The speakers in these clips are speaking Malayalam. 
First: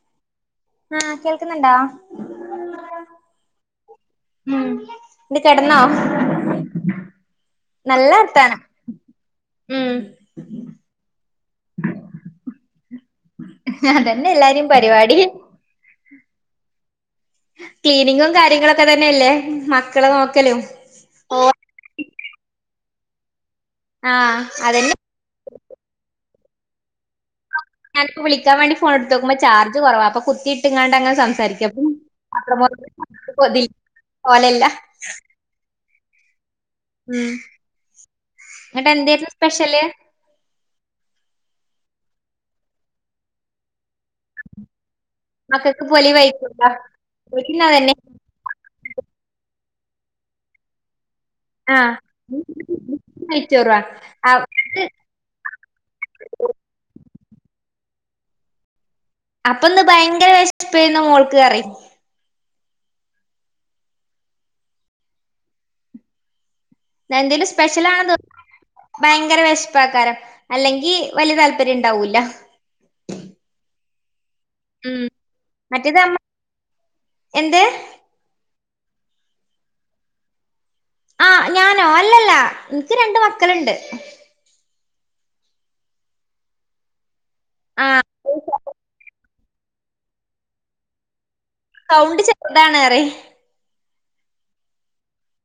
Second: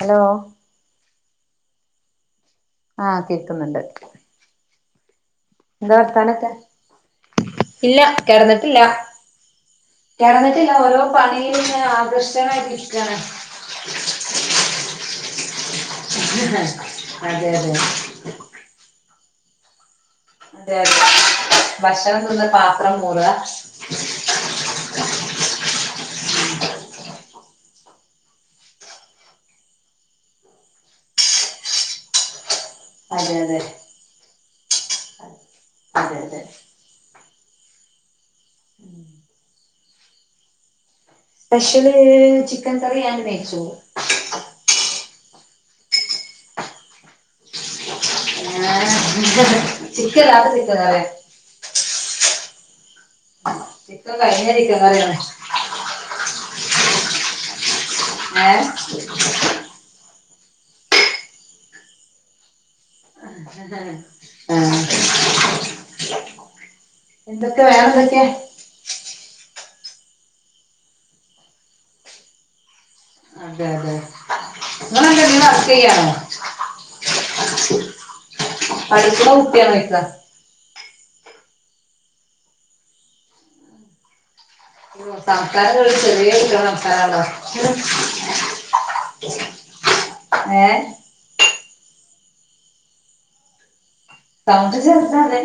ഹലോ. ആഹ് കേൾക്കുന്നുണ്ടോ? ആഹ് കേക്ക്ന്ന്ൺട്. ഉം എന്തേ കിടന്നൊ? വർത്താനൊക്കെ ഇല്ല നല്ല വർത്താനം ഉം. കടന്നിട്ടില്ല ഓരോ പണിൽ ഇങ്ങനെ ആകർഷ്ടനായിരിക്കാണ്. അതന്നെ എല്ലാരും പരിപാടി. [unintelligible] ക്ലീനിങ്ങും കാര്യങ്ങളൊക്കെ തന്നെയല്ലേ മക്കളെ നോക്ക അതെ അതെ ഭക്ഷണം തുന്ന് പാത്രം മോറ. ആഹ് അതെന്നെ. ഞാനിപ്പോ വിളിക്കാൻ വേണ്ടി ഫോൺ എടുത്ത നോക്കുമ്പൊ ചാർജ് കൊറവാ അപ്പൊ കുത്തിട്ടകണ്ട് അങ്ങെനെ സംസാരിക്കപ്പൊ. അതെ അതെ [unintelligible] അതെ അതെ. ഉം എന്നിട്ട് എന്തായിരുന്നു special? Special chicken curry and നെയ്‌ച്ചോർ മക്കൾക്ക് പൊലി വൈബ് ഓല്ക് അതന്നെ. [unintelligible] ആഹ്. നെയ്‌ച്ചോറാ ചിക്കൻ [unintelligible] ഏഹ് അപ്പൊ ഇന്ന് ഭയങ്കര വിശപ്പെന് മോൾക്ക് പറയെ ആഹ് എന്തേലും എന്തൊക്കെ വേറെ സ്പെഷ്യലാണെന്ന് എന്തൊക്കെ ഭയങ്കര വിശപ്പാക്കാരം അല്ലെങ്കിൽ വല്യ താല്പര്യം ഉണ്ടാവൂല. അതെ അതെ ഉം നിങ്ങളെന്തങ്കിലും വർക്ക മറ്റേത് യ്യാണോ? നമ്മ എന്ത് പടിക്ക്ണ കുട്ടി ആണോ ചോയ്ക്ക ആഹ് ഞാനോ അല്ലല്ല ഇൻക്കി രണ്ട് മക്കളുണ്ട് സംസാരം കേട്ടിട്ട് ചെറിയ കുട്ടികളെ സംസാരാണല്ലോ ആഹ് ഏഹ് സൗണ്ട് ചെറുതാണ് റി സൗണ്ട് ചെറുതാ തന്നെ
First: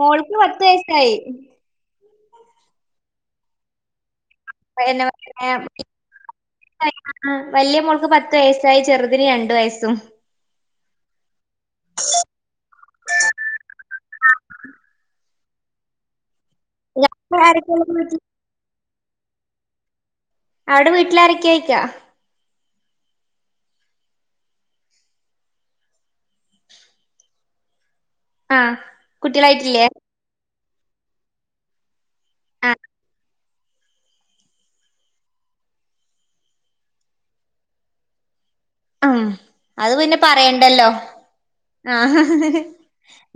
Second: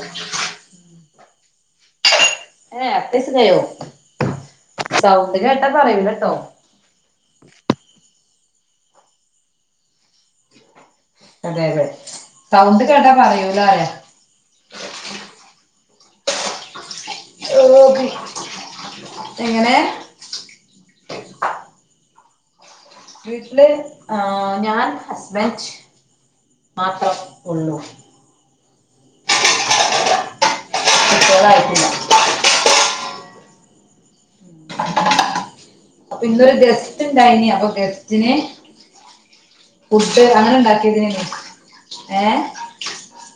മോൾക്ക് പത്ത് വയസ്സായി ഏഹ് പത്ത് വയസ്സായോ സൗണ്ട് കേട്ടാ പറയൂല ട്ടോ വല്യ മോൾക്ക് പത്ത് വയസ്സായി ചെറുതിന് രണ്ട് വയസും അതെ അതെ സൗണ്ട് കേട്ടാ പറയൂല റയ ഞ [unintelligible] എങ്ങനെ അവിടെ വീട്ടില് ആരൊക്കെ യ്ക്യ വീട്ടില് ആ ഞാൻ ഹസ്ബന്റ് മാത്രം ഉള്ളൂ ആഹ് കുട്യളായിട്ടില്ലേ? നെയ്ചോറായിട്ടില്ല ആഹ് ഇന്നൊരു ഗസ്റ്റ് ഇണ്ടായിന് അപ്പൊ ഗസ്റ്റിന് ഉം അത് പിന്നെ ഫുഡ് അങ്ങനെ പറയണ്ടല്ലോ ഉണ്ടാക്കിയതിന് ആഹ് ഹ് ഹ് ഏഹ് ഹ് ഹ്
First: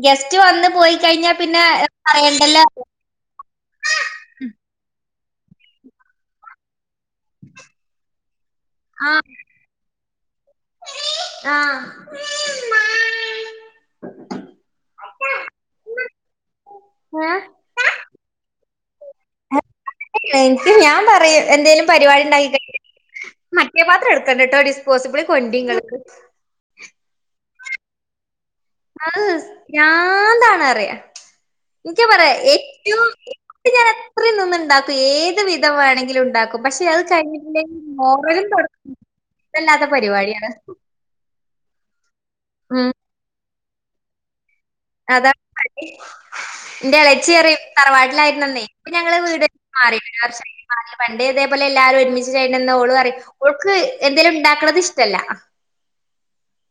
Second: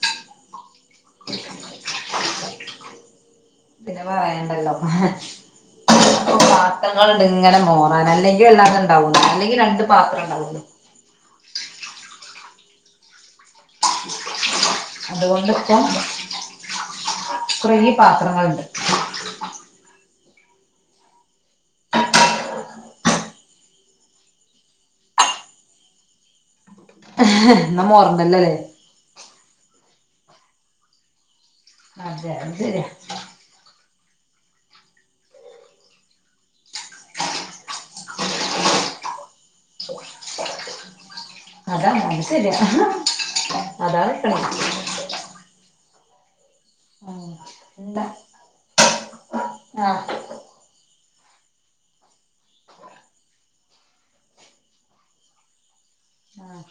ഗെസ്റ്റ് വന്ന് പോയി കഴിഞ്ഞാ പിന്നെ പറയണ്ടല്ലോ ര്യ പിന്നെ പറയണ്ടല്ലോ ഹ് ഹ പാത്രങ്ങളുണ്ട് ഇങ്ങനെ മോറാൻ അല്ലെങ്കിൽ വല്ലാതെ ഇണ്ടാവുല അല്ലെങ്കി രണ്ട് പാത്രം ണ്ടാവുള്ളൂ ഈ ആഹ് ഈ മ്മാ അതുകൊണ്ട്പ്പം കുറേ പാത്രങ്ങളുണ്ട് എനിക്ക് ഞാൻ പറയും എന്തേലും പരിപാടി ണ്ടാക്കി കഴി മറ്റേ പാത്രം എടുക്കണ്ട കേട്ടോ ഡിസ്പോസിബിൾ കൊണ്ടിങ്ങൾക്ക് ഹ് ഹ് ന്നാ മോറണ്ടല്ലോ ലെ അഹ് ഭ്രാന്താണ്റയ നിക്ക് അതെ പറയാ അത് ശരിയാ ഏറ്റവും- അത് ഞാനത്രയും നിന്ന് ഉണ്ടാക്കും ഏത് വിധം വെണെങ്കിലും ണ്ടാക്കും. പക്ഷെ അത് കഴിഞ്ഞിട്ടിണ്ടേല് മോറലും തൊടക്കലും ഇഷ്ടല്ലാത്ത പരിപാടിയാണ്. അതാണ് അത് ശെരിയാ ഉം അതാ പ്രശ്നം അതാണ് ഇന്റെ ഉം. ഇളച്ചിയറിയും എന്താ തറവാട്ടിലായിരുന്നന്നേ ഇപ്പ ഞങ്ങള് വീട് വെച്ച് ആ മാറി ഒരു പിന്നെ നമ്മള് വീട് മാറി വർഷായി മാറി പണ്ട് തേപോലെ എല്ലാരും ഒരുമിച്ചു ചെയ്യണന്ന് ഓളു പറയും. ഓൾക്ക് എന്തേലും ണ്ടാക്കണത് ഇഷ്ടല്ല ആഹ്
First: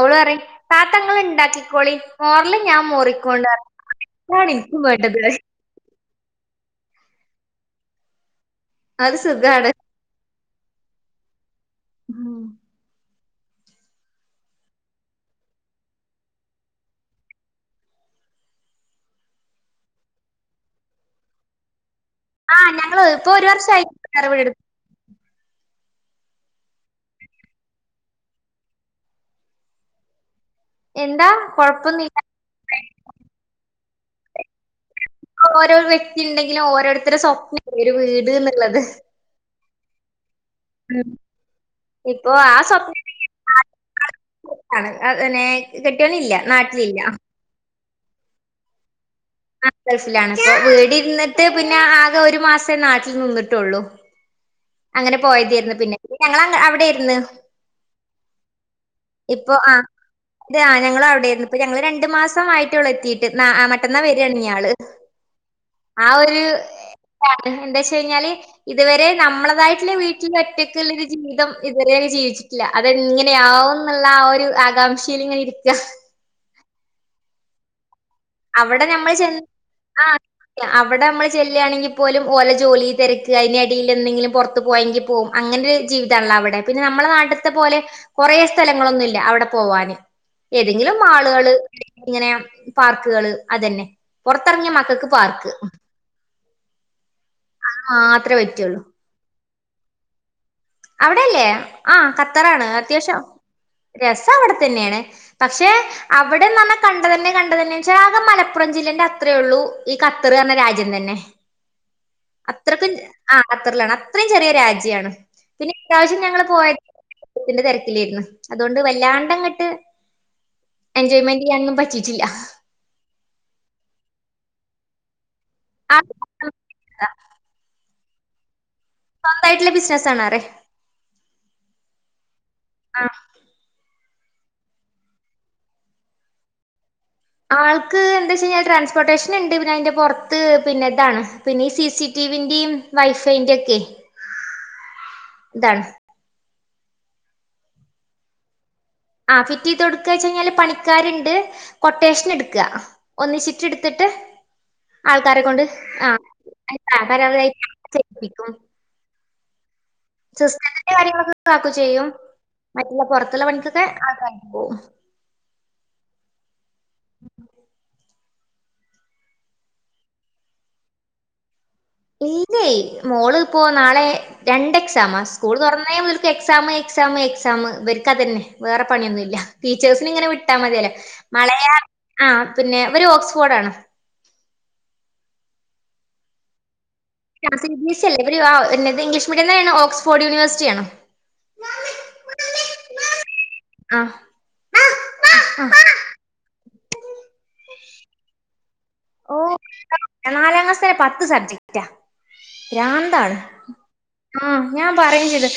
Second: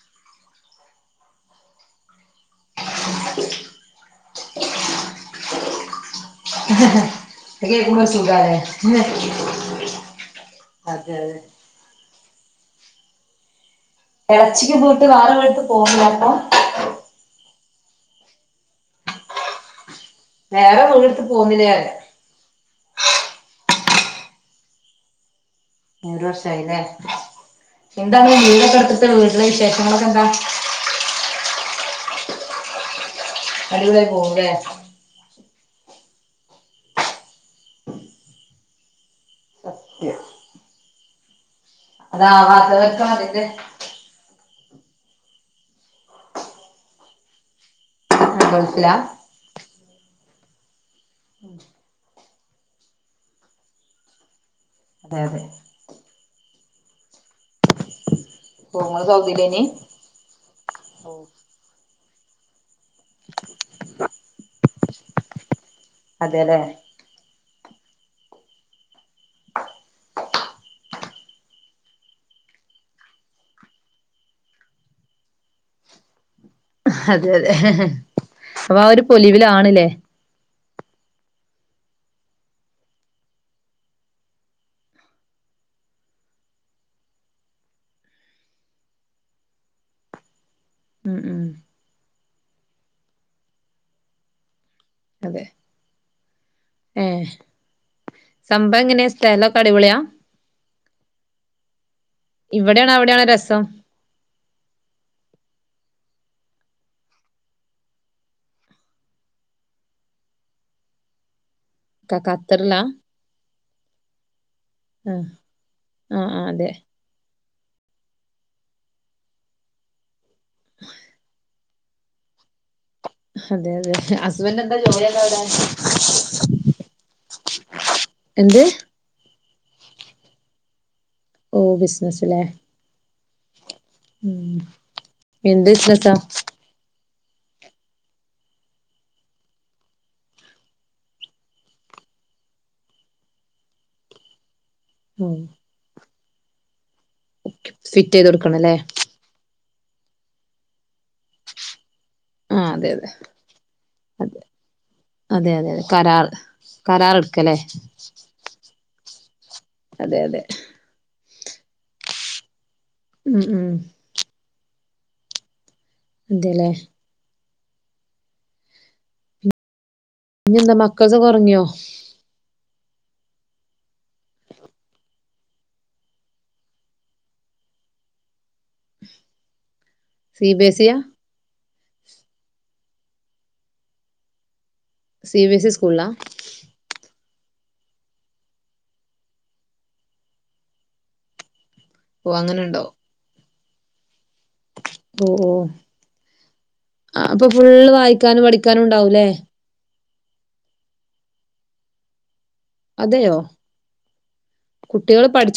ഓള് പറയും താത്ത ഇങ്ങള് ണ്ടാക്കിക്കോളി മോറല് ഞാൻ മോറിക്കൊണ്ട് പറയും അതാണ് ഇൻക്കും വേണ്ടത് റയും ഹ് ഹ് അത് കേക്കുബോ സുഗാല്ലേ അത് സുഖാണ് അതെഅതെ ഉം എറച്ചിക്ക് [unintelligible] വാറെ വിട്ട് പോണ്ണില്ലെ പ്പൊ വേറെ വീടെട്ത്ത് പോന്നില്ലേ ആഹ് ഞങ്ങള് ഇപ്പ ഒരു വർഷായി വേറെ വീടെട് ഹേ ഒരു വർഷായില്ലേ എന്താണ് വീടൊക്കെ എടുത്തട്ട് വീട്ടിലെ വിശേഷങ്ങളൊക്കെ എന്താ എന്താ കൊഴപ്പൊന്നില്ല അടിപൊളിയായി പോവുല്ലേ ഓരോ വ്യക്തി ഇണ്ടെങ്കിലും ഓരോരുത്തരുടെ സ്വപ്നല്ലേ ഒരു വീട്ന്ന്ള്ളത് [unintelligible] ഉം ഇപ്പൊ ആ അതാവാത്തവർക്ക് സ്വപ്നാണെങ്കിലും അതിന്റെ [inaudible] ആണ് അതന്നെ കെട്ട്യോനില്ല നാട്ടിലില്ല ഹേ ഗൾഫിലാ ആ ഗൾഫ്‌ലാണ് അപ്പൊ വീടിരുന്നിട്ട് പിന്നെ ആകെ ഒരു മാസേ നാട്ടിൽ നിന്നിട്ടുള്ളൂ അങ്ങനെ അതെ അതെ പോയതേര്ന്നു പിന്നെ ഞങ്ങള് അങ്ങ് അവിടേരുന്ന് ഓ ഇങ്ങള് ഇപ്പൊ സൗദിയിലേനി ആഹ് അതെ ഞങ്ങളു അവിടേര്ന്നു ഇപ്പൊ ഞങ്ങള് രണ്ട് മാസം ആയിട്ടേ ഉള്ളൂ എത്തിയി ട്ട് ന്നാ മറ്റന്നാ വരിയാണ് ഇഞാള് ആ ഒര് അതെല്ലേ [unintelligible] ഇഞ്ഞെന്താ വെച്ച് കഴിഞ്ഞാല് ഇതുവരെ നമ്മള തായിട്ടുള്ള വീട്ടില് ഒറ്റക്ക് ല്ലൊരു ജീവിതം ഇതുവരെ ജീവിച്ചിട്ടില്ല അതെങ്ങനെയാവുന്നുള്ള ആ ഒരു ആകാം ഷീലിങ്ങായിരിക്ക അതെ അതെ. അപ്പൊ ആ ഒരു പൊലിവിലാണ് ല്ലേ അവടെ നമ്മൾ ചെല്ലാണെങ്കി പോലും ഓലെ ജോലി തെരക്ക് അയിനെടീല് എന്തെങ്കിലും പൊറത്ത് പോയെങ്കി പോവും. അങ്ങനൊരു ജീവിതാണല്ലോ അവടെ. പിന്നെ നമ്മള നാട്ടിത്തെ പോലെ കൊറേ സ്ഥലങ്ങളൊന്നുല്ല അവിടെ പോവാന്. ഏതെങ്കിലും ഉം ഉം മാളുകള് ഇങ്ങനെ പാർക്ക് കള് അതന്നെ പൊറത്തെറങ്ങിയ മക്കക്ക് അതെ പാർക്ക്. ഏഹ് മാത്രേ സംഭവം പറ്റുള്ളൂ എങ്ങനെ സ്ഥലൊക്കെ അടിപൊളിയാ. അവിടെയല്ലേ ആഹ് ഖത്തറാണ് ഇവിടെയാണോ അത്യാവശ്യം അവിടെയാണോ രസം രസം അവിടെ തന്നേണ് പക്ഷേ അവിടെന്ന് പറഞ്ഞാ കണ്ടതന്നെ കണ്ടതന്നെ വെച്ചാ ആകെ മലപ്പുറം ജില്ലന്റെ അത്രേയൊള്ളൂ ഈ ഖത്തറ് പർഞ്ഞ രാജ്യം തന്നെ. ക ഖത്തറിലാ അത്രയ്ക്കും ആഹ് ഖത്തറിലാണ് അത്രിം ചെറിയ രാജ്യാണ് ആഹ് പിന്നെ ഇപ്രാവശ്യം ആഹ് ഞങ്ങള് ആഹ് പോയ അതെ [inaudible] ത്തിന്റെ തെരക്കിലേര്ന്ന്. അതുകൊണ്ട് വല്ലാണ്ടങ്ങട്ട് എൻജോയ്മെന്റ് ചെയ്യാനൊന്നും പറ്റിയിട്ടില്ല. അതെ അതെ ഹസ്ബൻറ് എന്താ ജോലിയെന്താവിടെ ആ [inaudible] എന്ത്? സ്വന്തായിട്ട്ല്ല ബിസിനസാണറ്യ. ഓഹ് ബിസിനസ് ലെ. ആഹ് ഉം എന്ത് ബിസ്നസാ? ആൾക്ക് എന്താ വെച്ച് കഴിഞ്ഞാ ട്രാൻസ്പോർട്ടേഷൻ ഇണ്ട് പിന്നെ അയിന്റെ പൊറത്ത് പിന്നെ ഇതാണ് പിന്നെ ഈ സി സി ടി വി ൻ്റിം വൈഫൈൻ്റ്യൊക്കെ മ്മ് താണ് ഫിറ്റ് ചെയ്ത് കൊടുക്കണല്ലേ ആഹ് ഫിറ്റ് ചെയ്ത് കൊടുക്കാ വെച്ച് കഴിഞ്ഞാല് പണിക്കാര്ണ്ട് കൊട്ടേഷൻ ഇട് ക്കാ ആഹ് അതെ അതെ ഒന്നിച്ചിട്ട് ഇട്ത്തിട്ട് അതെ ആൾക്കാരെ അതെ കൊണ്ട് അതെ അതെ കരാർ ആഹ് [inaudible] കരാർ കാരെ കൊണ്ട് എടുക്കല്ലേ ചെയ്പ്പിക്കും അതെ അതെ സിസ്റ്റത്തിന്റെ കാര്യങ്ങളൊക്കെ കാക്കു ചെയ്യും മറ്റുള്ള ഉം പൊറത്തുള്ള ഉം പണിക്കൊക്കെ ആൾക്കാര് പോവും. അതേല്ലേ ഇനി എന്താ മക്കൾസൊക്കൊറങ്ങിയോ? ഇല്ലേയ് മോള് ഇപ്പോ നാളെ രണ്ട് എക്സാമാ. സ്കൂൾ തുറന്നെ മുതൽക്ക് എക്സാം എക്സാം എക്സാം ഇവര്ക്കതന്നെ വേറെ പണിയൊന്നുല്ല. ടീച്ചേഴ്സിന് ഇങ്ങനെ സി വിട്ടാ ബി എസ് മതിയല്ലോ. ഇയാ മളേ ആഹ് പിന്നെ ഇവര് ഓക്സ്ഫോർഡാണ്. സി ബി എസ് ഇ സ്കൂളിലാ? ആഹ് സി ബി എസ് ഇ അല്ല. ഇവര് ആഹ് ഇന്നത് ഇംഗ്ലീഷ് മീഡിയം തന്നെയാണ് ഓക്സ്ഫോർഡ് യൂണിവേഴ്സിറ്റി ആണ് ഓഹ് അങ്ങനെണ്ടോ? ആഹ് ഓഹ് ഓഹ് അപ്പൊ ഫുള്ള് വായിക്കാനും പഠിക്കാനും ഉണ്ടാവൂലേ. ണ്ടാവും. നാലാം ക്ലാസ് വരെ പത്ത് സബ്ജക് റ്റാ. പ്രാന്താണ് അതെയോ ആഹ് ഞാൻ പറയും ചെയ്ത്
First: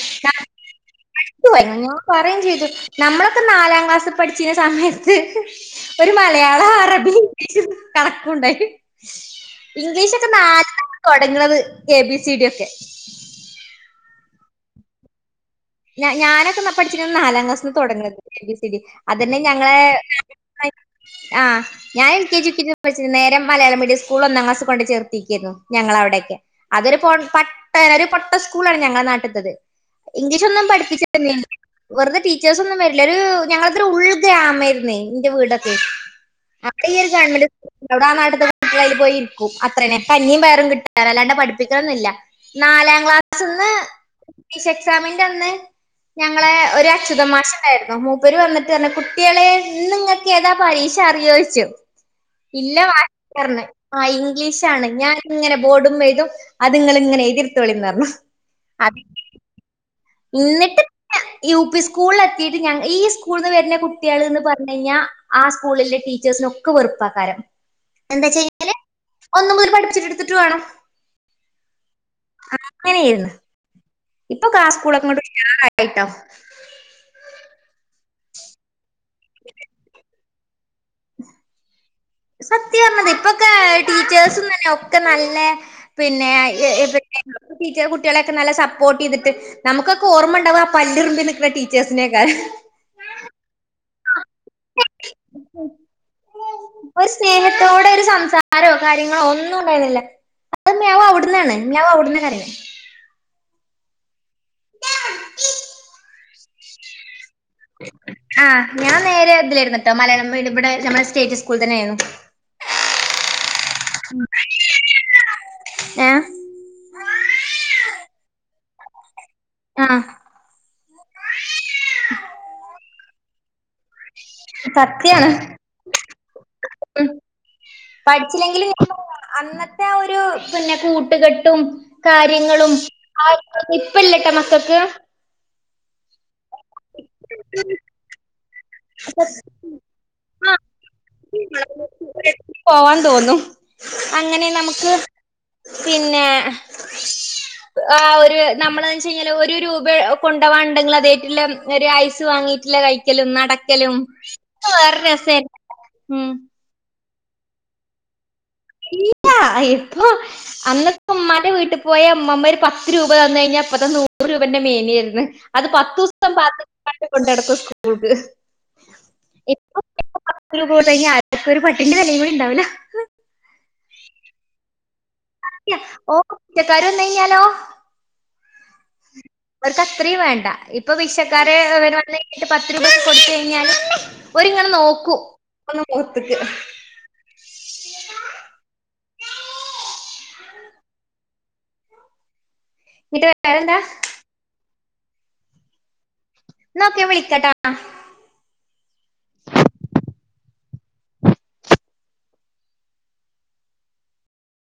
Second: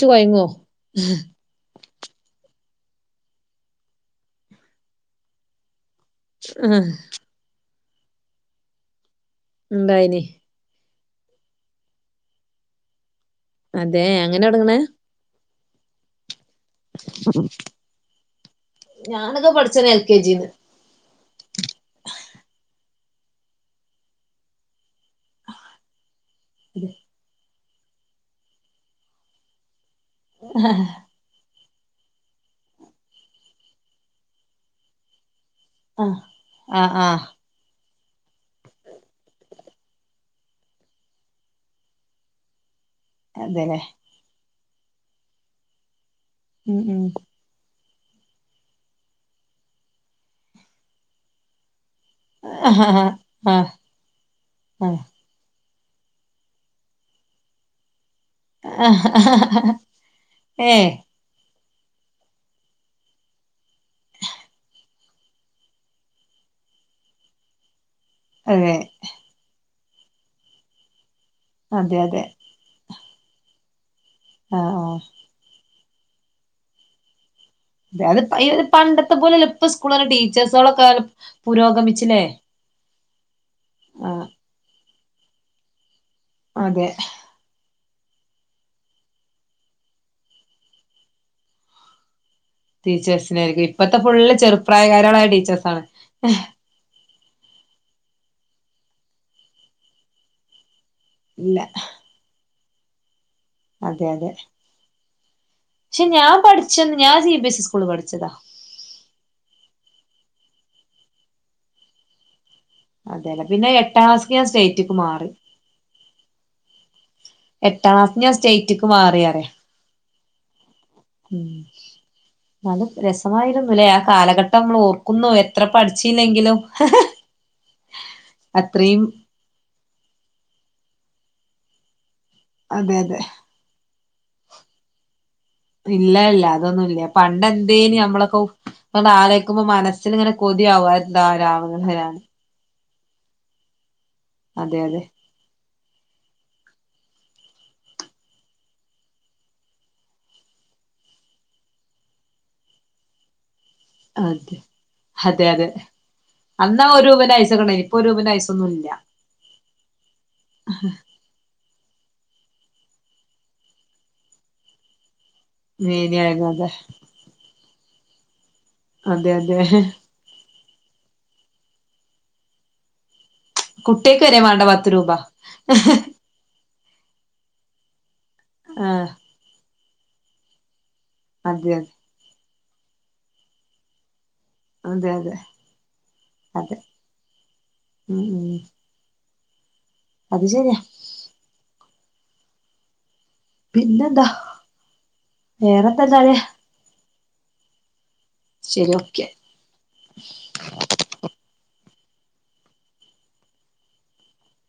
ഉഹും [unintelligible] ഞങ്ങള് പറയും ചെയ്തു നമ്മളൊക്കെ നാലാം ക്ലാസ് പഠിച്ചീന സമയത്ത് ഒരു മലയാളം ആഹ് അറബി ഇംഗ്ലീഷ് കണക്കുണ്ടായി ഉണ്ടായിനി ഇംഗ്ലീഷൊക്കെ നാലിന്നാണ് തുടങ്ങണത് എ ബി സി ഡി യൊക്കെ അതെ അങ്ങനെ തൊടങ്ങ്ണെ ഞാ ഞാനൊക്കെ ന പഠിച്ചിന നാലാം ക്ലാസിന്ന് തുടങ്ങണ് എ ബി സി ഡി അതന്നെ ഞാനൊക്കെ ഞങ്ങളെ പഠിച്ചത് എൽ കെ ജിന്ന് [unintelligible] ആഹ് ഞാൻ L K G U K G ഒന്നും പഠിച്ചില്ല നേരെ മലയാളം മീഡിയം സ്കൂളിൽ ഒന്നാം ക്ലസിൽ കൊണ്ട് ചേർത്തിയിക്കായിരുന്നു ഞങ്ങളെ അവിടൊക്കെ അതൊരു പൊ പട്ട ഒരു പൊട്ട സ്കൂളാണ് ഞങ്ങളുടെ നാട്ടിലത്തേത് ഇംഗ്ലീഷൊന്നും പഠിപ്പിച്ച വെറുതെ ടീച്ചേഴ്സൊന്നും വരില്ല ഒരു ഞങ്ങളതൊരു ഉൾഗ്രാമായിരുന്നേ ഇന്റെ വീടൊ അവിടെ ആഹ് ഈ ആഹ് യ്യൊരു ആഹ് ഗവൺമെന്റ് ഇവിടാ നാട്ടിത്തെ [inaudible] പോയി ഇരിക്കും അത്രേന്നെ കഞ്ഞിയും പയറും കിട്ടാൻ അല്ലാണ്ട് പഠിപ്പിക്കണൊന്നുല്ല നാലാം ക്ലാ അതെല്ലേ ഇംഗ്ലീഷ് എക്സാമിന്റെ അന്ന് ഞങ്ങള് ഉം ഒരു ഉം അച്ചുതൻ മാഷും ണ്ടായിരുന്നു മൂപ്പര് വന്നിട്ട് പറഞ്ഞു കുട്ട്യാളെ ഇന്ന് നിങ്ങക്ക് ഏതാ പരീക്ഷ അറിയോ ചോദിച്ചു ഇല്ല വാ പറഞ്ഞ് ആഹ് ഇംഗ്ലീഷാണ് ആഹ് ഞാൻ ഇങ്ങനെ ബോഡുമ്മേ എഴുതും അത്ങ്ങള് ഇങ്ങനെ എഴുതി എടുത്തോളിൻ പറഞ്ഞു അത് ആഹ് എന്നിട്ട് പിന്നെ യു പി സ്കൂളിൽ എത്തിയിട്ട് ഞാ ഈ സ്കൂളിൽ നിന്ന് വരുന്ന കുട്ട്യാളെന്ന് പറഞ്ഞു കഴിഞ്ഞാൽ ആഹ് സ്കൂളിലെ ടീച്ചേഴ്സിനൊക്കെ വെറുപ്പാക്കാരം എന്താച്ചെ അതെ കഴിഞ്ഞാല് ഒന്നും കൂടെ പഠിപ്പിച്ചിട്ടെടുത്തിട്ട് വേണം അതെ അതെ ആഹ് അങ്ങനെയായിരുന്ന് ഇപ്പോക്കെ ആഹ് സ്കൂള് അങ്ങോട്ട് ഉഷാറായിട്ടോ അതെ അത് ഈ പണ്ടത്തെ പോലെയല്ല ഇപ്പ സ്കൂളുകളെ ടീച്ചേഴ്സുകളൊക്കെ പുരോഗമിച്ചില്ലേ സത്യാ പറഞ്ഞത് ഇപ്പൊക്കെ ആ ടീച്ചേഴ്സും തന്നെ ഒക്കെ നല്ല പിന്നെ അതെ എഫക്ട്ടിവ് ടീച്ചർ കുട്ടികളെയൊക്കെ നല്ല സപ്പോർട്ട് ചെയ്തിട്ട് നമുക്കൊക്കെ ഓർമ്മ ഇണ്ടാവ്വാ ആ പല്ലിറുമ്പി നിൽക്കുന്ന ടീച്ചേഴസിനെയൊക്കാെ ടീച്ചേഴ്സിനായിരിക്കും ഇപ്പഴത്തെ ഫുള്ള് ചെറുപ്രായകാരികളായ ടീച്ചേഴ്സാണ് ഒരു സ്നേഹത്തോടെ ഒരു സംസാരോ കാര്യങ്ങളോ ഒന്നും ഉണ്ടായിരുന്നില്ല അത് [unintelligible] അവിടെ ന്നാണ് ഇല്ല [unintelligible] അതെ അതെ പക്ഷെ ഞാൻ പഠിച്ചത് ഞാൻ സി ബി എസ് ഇ സ്കൂളിൽ പഠിച്ചതാ ആ ഞാൻ നേരെ ഇതിലായിരുന്നുട്ടോ മലയാളം മീഡി ഇവിടെ നമ്മുടെ സ്റ്റേറ്റ് സ്കൂളി തന്നെയായിരുന്നു അതെല്ലേ പിന്നെ എട്ടാക്ലാസിക്ക് ഞാൻ സ്റ്റേറ്റിക്ക് മാറി ഏഹ് എട്ടാം ക്ലാസില് ഞാൻ സ്റ്റേറ്റിക്ക് മാറി പറേ ആഹ് ഉമ് ന്നാലും രസമായിരുന്നു ല്ലേ ആഹ് കാലഘട്ടങ്ങൾ സത്യാണ് ഓർക്കുന്നു എത്ര പഠിച്ചില്ലെങ്കിലും ഉം പഠിച്ചില്ലെങ്കിലും അത്രയും [unintelligible] അന്നത്തെ ഒരു പിന്നെ കൂട്ടുകെട്ടും കാര്യങ്ങളും അതെ അതെ ആഹ് ഒരു- ഇപ്പോയില്ലാട്ടോ മക്കക്ക്. ഇല്ല ഇല്ല അതൊന്നുല്ല പണ്ട് എന്തേന് നമ്മളൊക്കെ ഇപ്പോ മാറി നിൽക്കുമ്പോ മനസ്സിൽ ഇങ്ങനെ കൊതിയാകുവാ എന്തോ രാവോ ഇങ്ങനെ- പോവാൻ തോന്നും അങ്ങനെ അതെ നമുക്ക് അതെ പിന്നെ ഉ [unintelligible] ആ് ഒരു നമ്മളന്ന് വെച്ച് കഴിഞ്ഞാൽ ഒരു രൂപ കൊണ്ടുപോകുവാൻ ഉണ്ടെങ്കിൽ അതായിട്ടുള്ള ഒരു ഐസ് വാങ്ങിയിട്ടുള്ള കഴി- കളിക്കലും നടക്കലും അതെ അതൊക്കെ വേറെ അതെ രസായിരുന്നു അതെ ഉമ് അന്നാ ഒരു രൂപന്റെ ഹൈസ് ണ്ടായിന് ഇപ്പൊ രൂപന്റെ ഹൈസ് ഇല്ല ഇപ്പൊ അന്ന് ഉമ്മാന്റെ വീട്ടിൽ പോയ ഉമ്മമ്മ ഒരു പത്ത് രൂപ തന്നു കഴിഞ്ഞാ ഇപ്പത്തെ നൂറ് രൂപേന്റെ മേലെ ആയിരുന്നു. അത് പത്തു മേനി ദിവസം അതെ പാത്രത്തീ കൊണ്ട് നടക്കും സ്കൂൾക്ക്. അതെ അതെ. ഒരു [unintelligible] ഒരു പട്ടിന്റെ വിലയും കൂടി ഉണ്ടാവില്ല. കുട്ടികൾക്ക് വരെ വേണ്ട പത്ത് രൂപ- ഓഹ് സത്യം പിച്ചക്കാര് വന്ന് കഴിഞ്ഞ ലോ? ആഹ്. അവർക്ക് അത്രയും വേണ്ട ഇപ്പോ ഭിക്ഷക്കാര് അതെ അതെ അവര് വന്ന് കഴിഞ്ഞിട്ട് പത്ത് രൂപ കൊടുത്ത് കഴിഞ്ഞാല്. ഒരിങ്ങനെ അതെ നോക്കൂ അതെ ഒന്ന് മുഖത്ത്ക്ക്. അതെ ഉം ഉം. അത് ശരിയാ. ഇങ്ങട്ട് വരു പിന്നെന്താ വേറെ എന്താ വച്ചാല്. എന്നാ ഓക്കെ ഞാൻ വിളിക്കാ കേട്ടോ എന്നാ. ശരി ഓക്കേ.